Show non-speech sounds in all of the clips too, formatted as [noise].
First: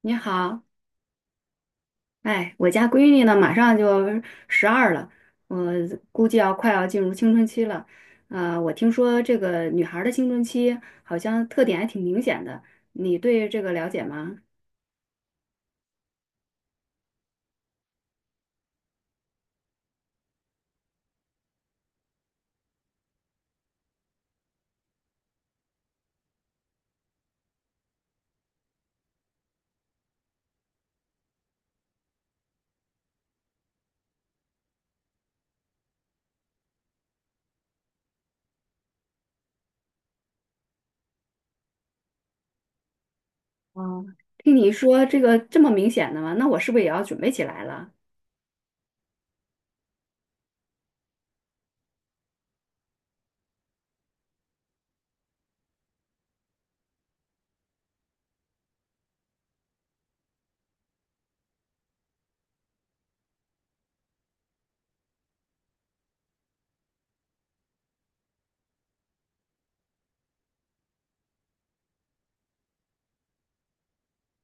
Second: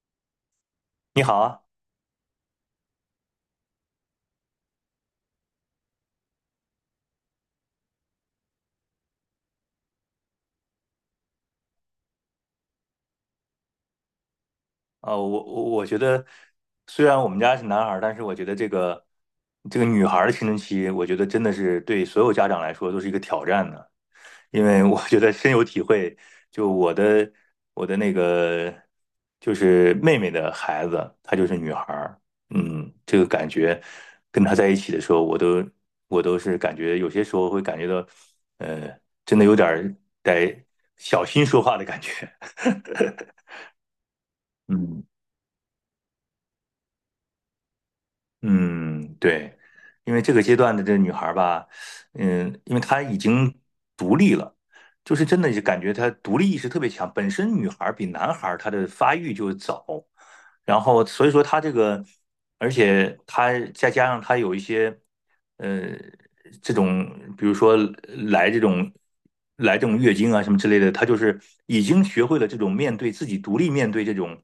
你好，你好啊，哎，我家闺女呢，马上就12了，我估计快要进入青春期了。我听说这个女孩儿的青春期好像特点还挺明显的，你对这个了解吗？我觉得，虽然我们家是男孩儿，但是我觉得这个女孩儿的青春期，我觉得真的是对所有家长来说都是一个挑战的，因为我觉得深有体会。就我的我的那个就是妹妹的孩子，她就是女孩儿。这个感觉跟她在一起的时候，我都是感觉有些时候会感觉到，呃，真的有点儿得小心说话的感觉。哦，听你 [laughs] 嗯。说这个这么明显的吗？那我是不是也要准备起来了？嗯，对，因为这个阶段的这女孩儿吧，因为她已经独立了，就是真的就感觉她独立意识特别强。本身女孩儿比男孩儿她的发育就早，然后所以说她这个，而且她再加上她有一些。呃，这种比如说来这种来这种月经啊什么之类的，他就是已经学会了这种面对自己独立面对这种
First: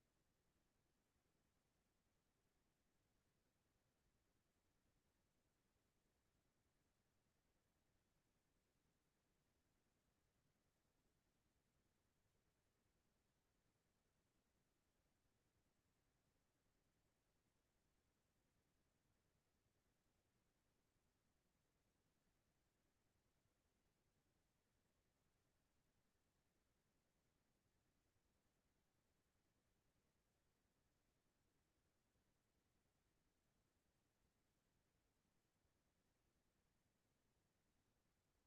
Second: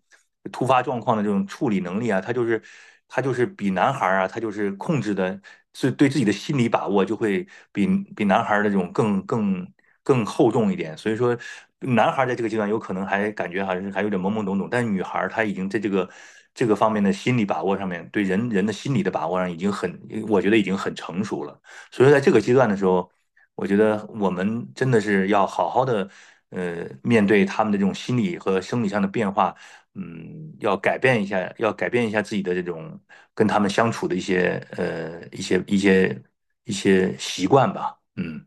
突发状况的这种处理能力啊，他就是比男孩儿啊，他就是控制的是对自己的心理把握就会比男孩儿的这种更厚重一点，所以说男孩儿在这个阶段有可能还感觉还是还有点懵懵懂懂，但是女孩儿她已经在这个方面的心理把握上面，对人人的心理的把握上已经很，我觉得已经很成熟了。所以说在这个阶段的时候，我觉得我们真的是要好好的面对他们的这种心理和生理上的变化。要改变一下自己的这种跟他们相处的一些习惯吧。嗯。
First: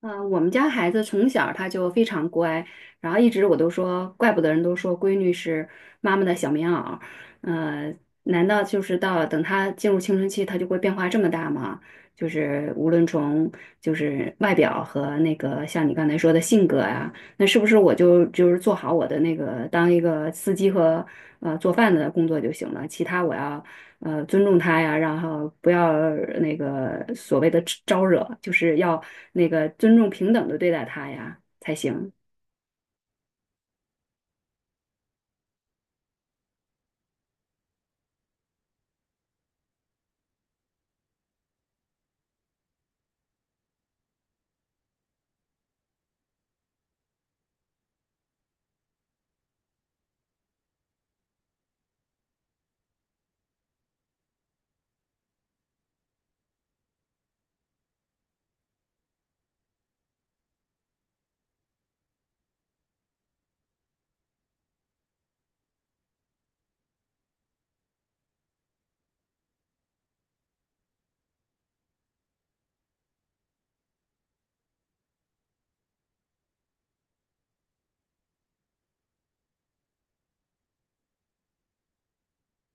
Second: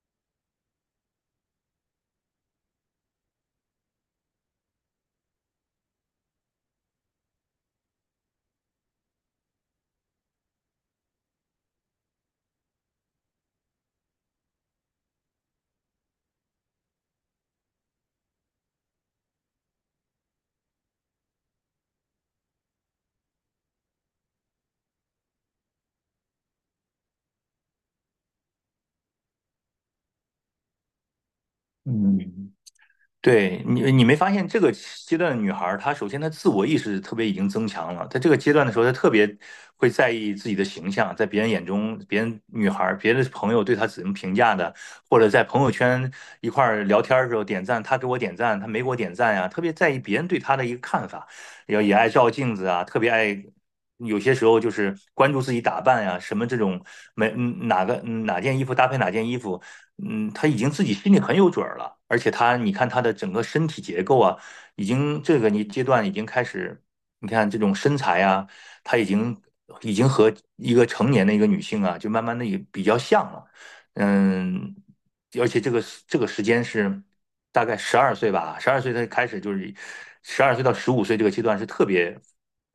嗯，我们家孩子从小他就非常乖，然后一直我都说，怪不得人都说闺女是妈妈的小棉袄。嗯，难道就是到等他进入青春期，他就会变化这么大吗？就是无论从外表和那个像你刚才说的性格啊，那是不是我就做好我的那个当一个司机和做饭的工作就行了？其他我要尊重他呀，然后不要那个所谓的招惹，就是要那个尊重平等的对待他呀才行。嗯。对，你没发现这个阶段的女孩儿，她首先她自我意识特别已经增强了。在这个阶段的时候，她特别会在意自己的形象，在别人眼中，别人女孩儿、别的朋友对她怎么评价的，或者在朋友圈一块儿聊天儿的时候点赞，她给我点赞，她没给我点赞呀，特别在意别人对她的一个看法。然后也爱照镜子啊，特别爱。有些时候就是关注自己打扮呀，什么这种没嗯哪个嗯哪件衣服搭配哪件衣服。他已经自己心里很有准儿了，而且他，你看他的整个身体结构啊，已经这个你阶段已经开始，你看这种身材啊，他已经和一个成年的一个女性啊，就慢慢的也比较像了。嗯，而且这个这个时间是大概十二岁吧，十二岁他开始就是十二岁到15岁这个阶段是特别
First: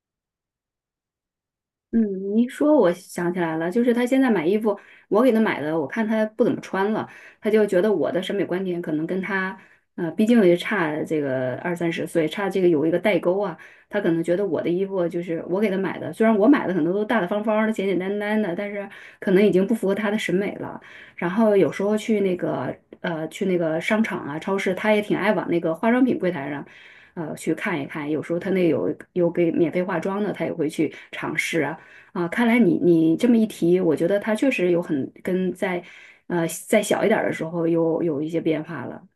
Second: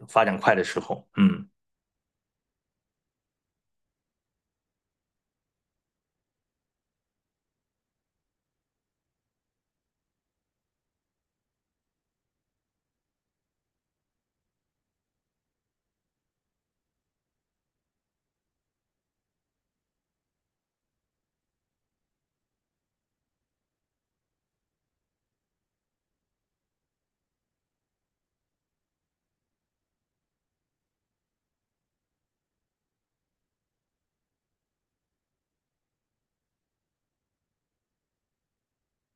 发展快的时候。嗯。嗯，你说我想起来了，就是他现在买衣服，我给他买的，我看他不怎么穿了，他就觉得我的审美观点可能跟他，呃，毕竟也差这个20到30岁，差这个有一个代沟啊，他可能觉得我的衣服就是我给他买的，虽然我买的可能都大大方方的、简简单单的，但是可能已经不符合他的审美了。然后有时候去那个去那个商场啊、超市，他也挺爱往那个化妆品柜台上。呃，去看一看，有时候他那有给免费化妆的，他也会去尝试啊。啊，看来你这么一提，我觉得他确实有很跟在再小一点儿的时候有一些变化了。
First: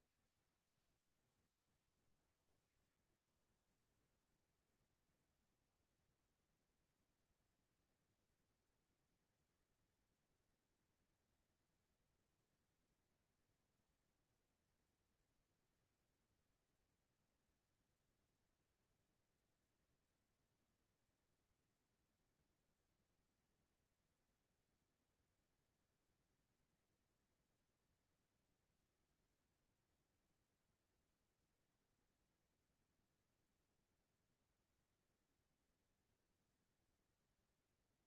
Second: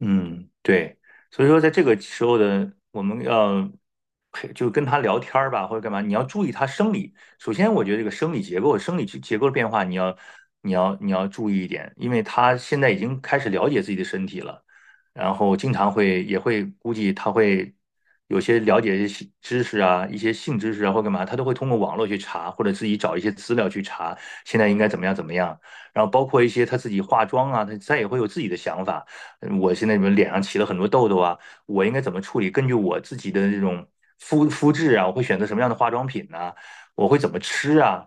嗯，对，所以说在这个时候的我们要陪，就跟他聊天儿吧，或者干嘛，你要注意他生理。首先，我觉得这个生理结构、生理结构的变化，你要注意一点，因为他现在已经开始了解自己的身体了，然后经常会也会估计他会有些了解一些知识啊，一些性知识啊或干嘛，他都会通过网络去查，或者自己找一些资料去查，现在应该怎么样怎么样。然后包括一些他自己化妆啊，他也会有自己的想法。我现在你们脸上起了很多痘痘啊，我应该怎么处理？根据我自己的这种肤质啊，我会选择什么样的化妆品呢、我会怎么吃啊？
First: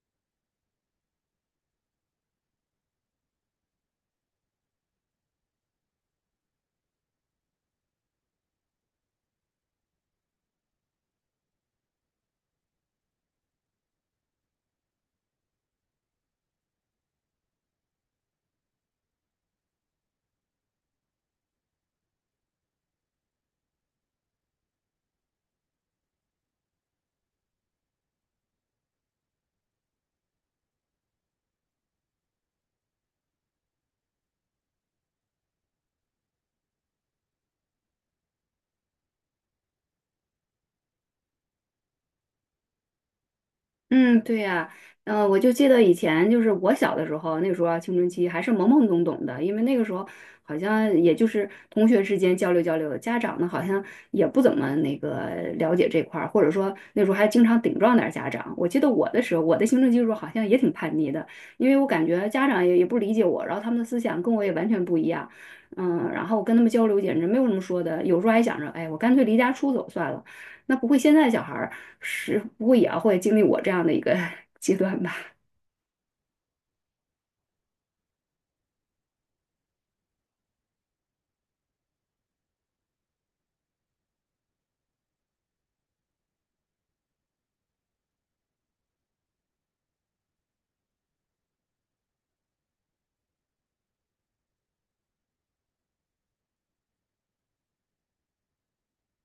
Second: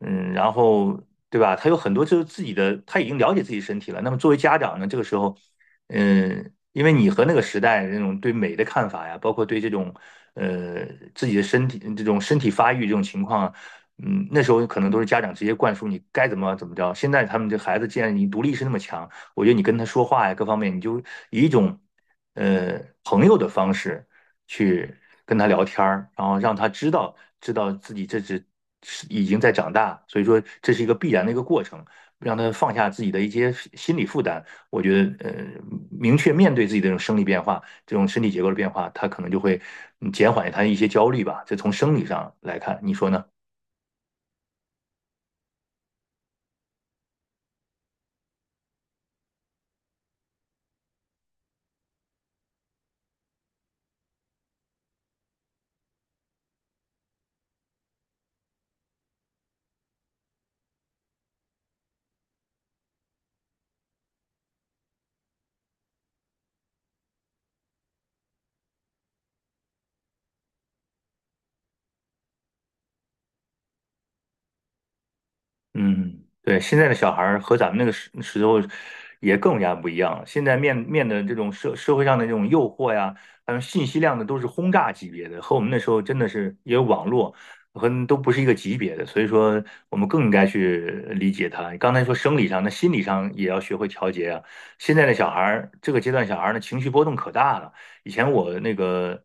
然后对吧？他有很多就是自己的，他已经了解自己身体了。那么作为家长呢，这个时候，因为你和那个时代那种对美的看法呀，包括对这种呃自己的身体这种身体发育这种情况啊。那时候可能都是家长直接灌输你该怎么怎么着。现在他们这孩子既然你独立意识那么强，我觉得你跟他说话呀，各方面，你就以一种呃朋友的方式去跟他聊天儿，然后让他知道知道自己这只是已经在长大，所以说这是一个必然的一个过程，让他放下自己的一些心理负担。我觉得明确面对自己的这种生理变化、这种身体结构的变化，他可能就会减缓他一些焦虑吧。这从生理上来看，你说呢？嗯，对呀，嗯、我就记得以前就是我小的时候，那个时候啊青春期还是懵懵懂懂的，因为那个时候好像也就是同学之间交流交流，家长呢好像也不怎么那个了解这块儿，或者说那时候还经常顶撞点儿家长。我记得我的时候，我的青春期的时候好像也挺叛逆的，因为我感觉家长也不理解我，然后他们的思想跟我也完全不一样，嗯，然后我跟他们交流简直没有什么说的，有时候还想着，哎，我干脆离家出走算了。那不会现在小孩儿是不会也要会经历我这样的一个 [laughs] 阶段吧？嗯，对，现在的小孩儿和咱们那个时候也更加不一样了。现在面的这种社会上的这种诱惑呀，还有信息量的都是轰炸级别的，和我们那时候真的是也有网络和都不是一个级别的。所以说，我们更应该去理解他。刚才说生理上，那心理上也要学会调节啊。现在的小孩儿，这个阶段小孩儿的情绪波动可大了。以前我那个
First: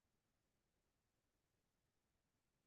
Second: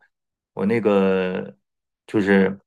我那个。就是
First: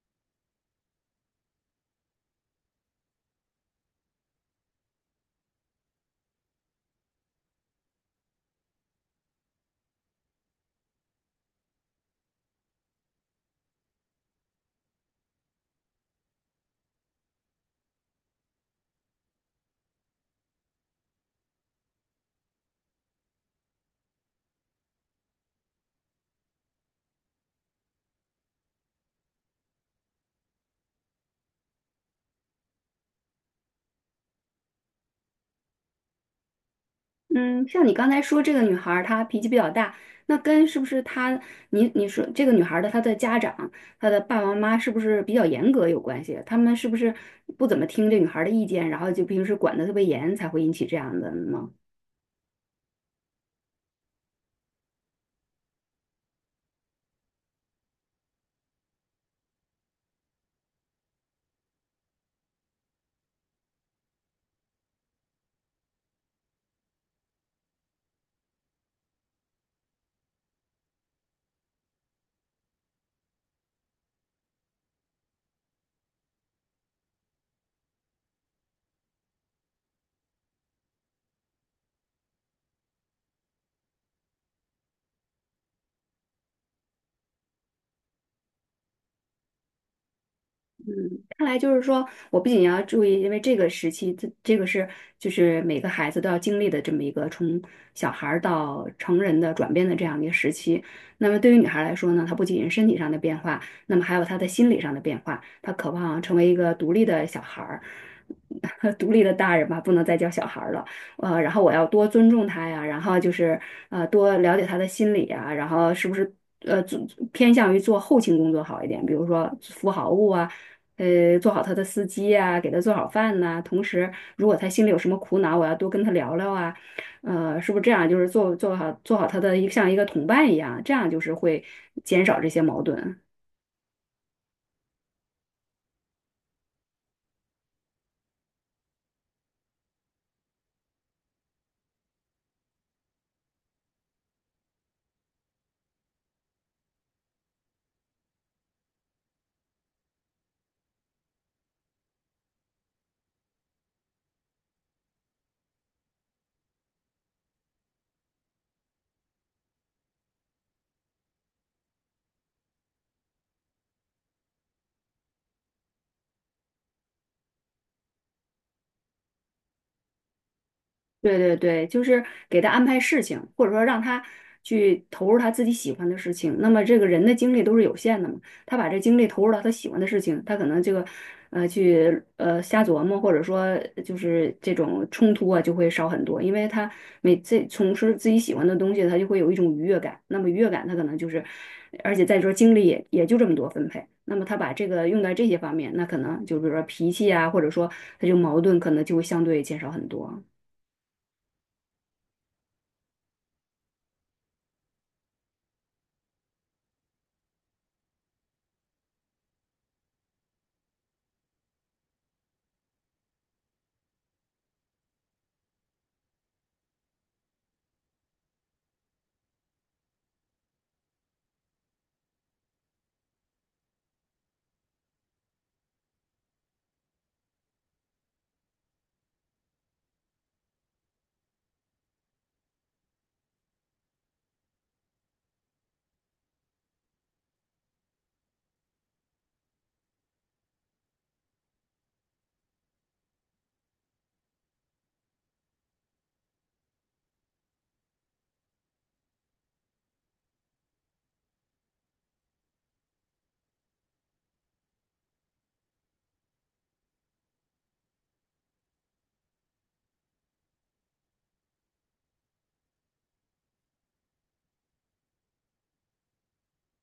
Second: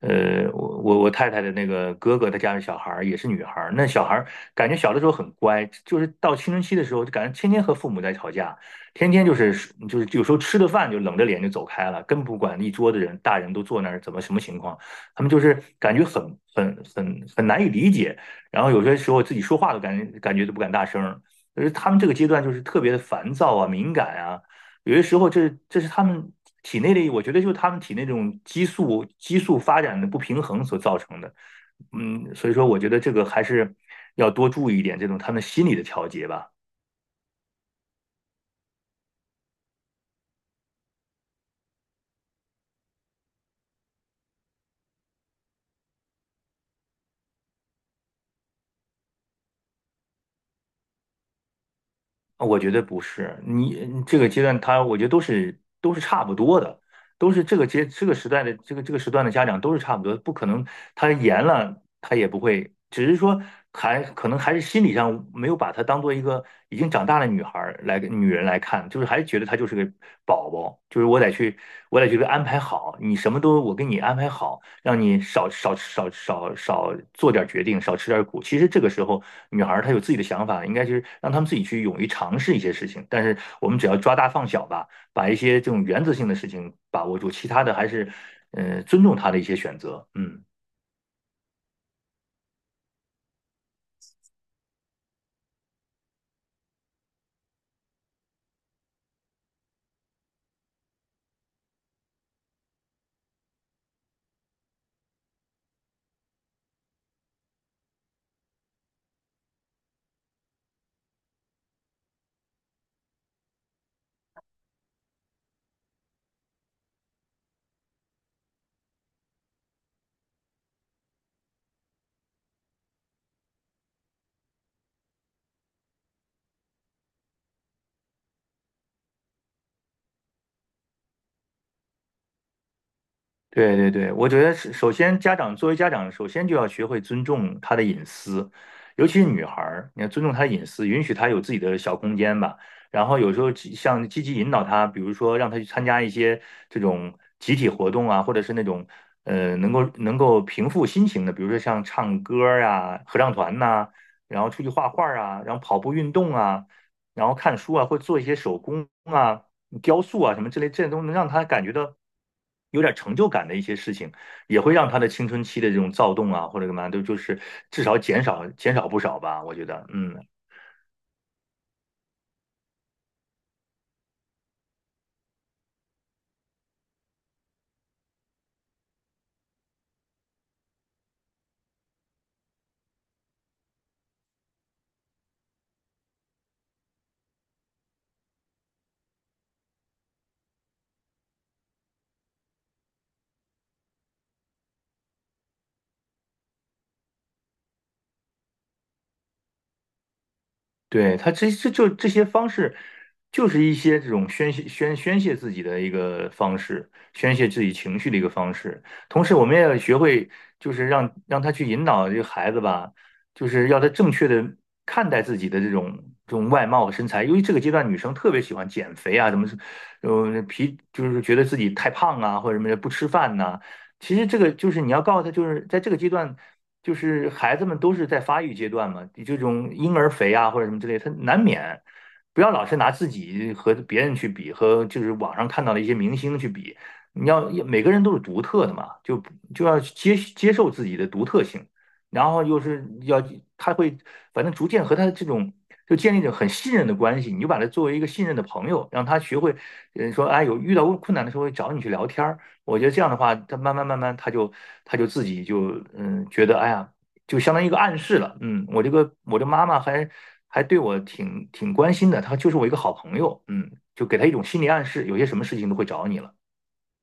我太太的那个哥哥，他家的小孩儿也是女孩儿，那小孩儿感觉小的时候很乖，就是到青春期的时候，就感觉天天和父母在吵架，天天就是有时候吃的饭就冷着脸就走开了，根本不管一桌子人，大人都坐那儿，怎么什么情况，他们就是感觉很难以理解。然后有些时候自己说话都感觉都不敢大声儿，就是他们这个阶段就是特别的烦躁啊、敏感啊。有些时候这是他们体内的，我觉得就是他们体内这种激素发展的不平衡所造成的。所以说我觉得这个还是要多注意一点这种他们心理的调节吧。嗯，像你刚才说这个女孩儿她脾气比较大，那跟是不是她你说这个女孩儿的她的家长她的爸爸妈妈是不是比较严格有关系？他们是不是不怎么听这女孩儿的意见，然后就平时管得特别严，才会引起这样的呢？我觉得不是，你你这个阶段他，我觉得都是差不多的，都是这个阶这个时代的这个时段的家长都是差不多，不可能他严了他也不会，只是说还可能还是心理上没有把她当做一个已经长大的女孩儿来女人来看，就是还觉得她就是个宝宝，就是我得去给她安排好，你什么都我给你安排好，让你少做点决定，少吃点苦。其实这个时候，女孩儿她有自己的想法，应该就是让她们自己去勇于尝试一些事情。但是我们只要抓大放小吧，把一些这种原则性的事情把握住，其他的还是，尊重她的一些选择。嗯。看来就是说，我不仅要注意，因为这个时期，这个是就是每个孩子都要经历的这么一个从小孩儿到成人的转变的这样的一个时期。那么对于女孩来说呢，她不仅是身体上的变化，那么还有她的心理上的变化，她渴望成为一个独立的小孩儿，[laughs] 独立的大人吧，不能再叫小孩儿了。呃，然后我要多尊重他呀，然后就是多了解他的心理啊，然后是不是做偏向于做后勤工作好一点，比如说服好务啊，做好他的司机啊，给他做好饭呐、同时，如果他心里有什么苦恼，我要多跟他聊聊啊，呃，是不是这样？就是做好他的一像一个同伴一样，这样就是会减少这些矛盾。对对对，我觉得是首先家长作为家长，首先就要学会尊重她的隐私，尤其是女孩儿，你要尊重她的隐私，允许她有自己的小空间吧。然后有时候积极引导她，比如说让她去参加一些这种集体活动啊，或者是那种能够平复心情的，比如说像唱歌儿啊、合唱团呐、然后出去画画儿啊，然后跑步运动啊，然后看书啊，或者做一些手工啊。雕塑啊什么之类，这些种能让他感觉到有点成就感的一些事情，也会让他的青春期的这种躁动啊或者干嘛都就是至少减少不少吧，我觉得。嗯，对对对，就是给他安排事情，或者说让他去投入他自己喜欢的事情。那么这个人的精力都是有限的嘛，他把这精力投入到他喜欢的事情，他可能这个去瞎琢磨，或者说就是这种冲突啊就会少很多，因为他每次从事自己喜欢的东西，他就会有一种愉悦感。那么愉悦感，他可能就是，而且再说精力也就这么多分配。那么他把这个用在这些方面，那可能就比如说脾气啊，或者说他就矛盾，可能就会相对减少很多。对，他这就这些方式，就是一些这种宣泄自己的一个方式，宣泄自己情绪的一个方式。同时，我们也要学会，就是让他去引导这个孩子吧，就是要他正确的看待自己的这种外貌和身材。由于这个阶段女生特别喜欢减肥啊，什么是，皮就是觉得自己太胖啊，或者什么不吃饭呐、其实这个就是你要告诉他，就是在这个阶段，就是孩子们都是在发育阶段嘛，这种婴儿肥啊或者什么之类，他难免不要老是拿自己和别人去比，和就是网上看到的一些明星去比。你要每个人都是独特的嘛，就要接受自己的独特性，然后又是要他会反正逐渐和他这种就建立一种很信任的关系，你就把他作为一个信任的朋友，让他学会，说哎有遇到困难的时候会找你去聊天儿。我觉得这样的话，他慢慢，他就自己就觉得哎呀，就相当于一个暗示了。嗯，我这个我的妈妈还对我挺关心的，她就是我一个好朋友。嗯，就给她一种心理暗示，有些什么事情都会找你了。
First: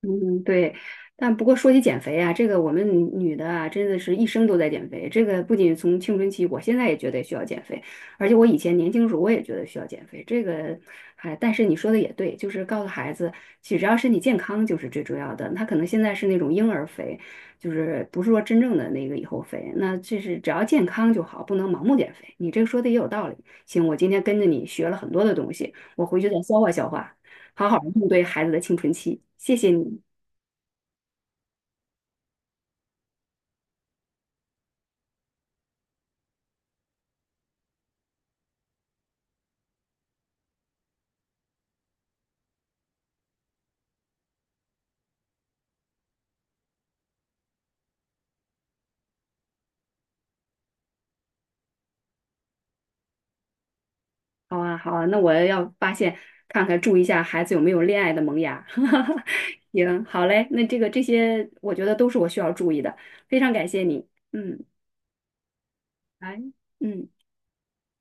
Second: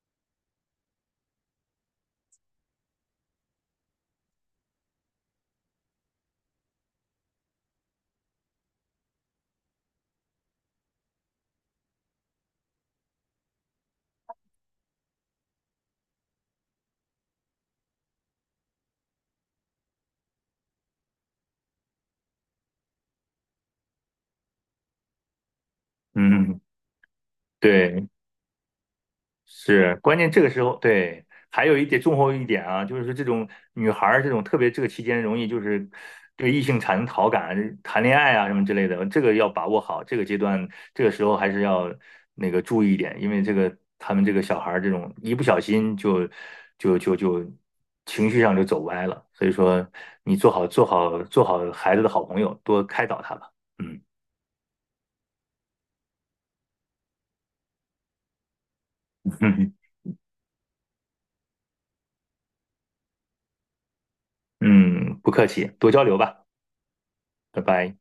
嗯，对，但不过说起减肥啊，这个我们女的啊，真的是一生都在减肥。这个不仅从青春期，我现在也觉得需要减肥，而且我以前年轻时候我也觉得需要减肥。这个，哎，但是你说的也对，就是告诉孩子，其实只要身体健康就是最重要的。他可能现在是那种婴儿肥，就是不是说真正的那个以后肥，那这是只要健康就好，不能盲目减肥。你这个说的也有道理。行，我今天跟着你学了很多的东西，我回去再消嗯，化消化，好好的应对，对孩子的青春期。谢谢是，你。关键这个时候，对，还有一点重后一点啊，就是说这种女孩儿这种特别这个期间容易就是对异性产生好感、谈恋爱啊什么之类的，这个要把握好，这个阶段这个时候还是要那个注意一点，因为这个他们这个小孩儿这种一不小心就情绪上就走歪了，所以说你做好孩子的好朋友，多开导他吧。嗯。 好啊，好啊，那我要发现看看，注意一下孩子有没有恋爱的萌芽。[laughs] [laughs] 嗯行，好嘞，那这个这些我觉得都是我需要注意的，非常感谢你。嗯嗯，不客气，多交流来。吧，嗯。拜拜。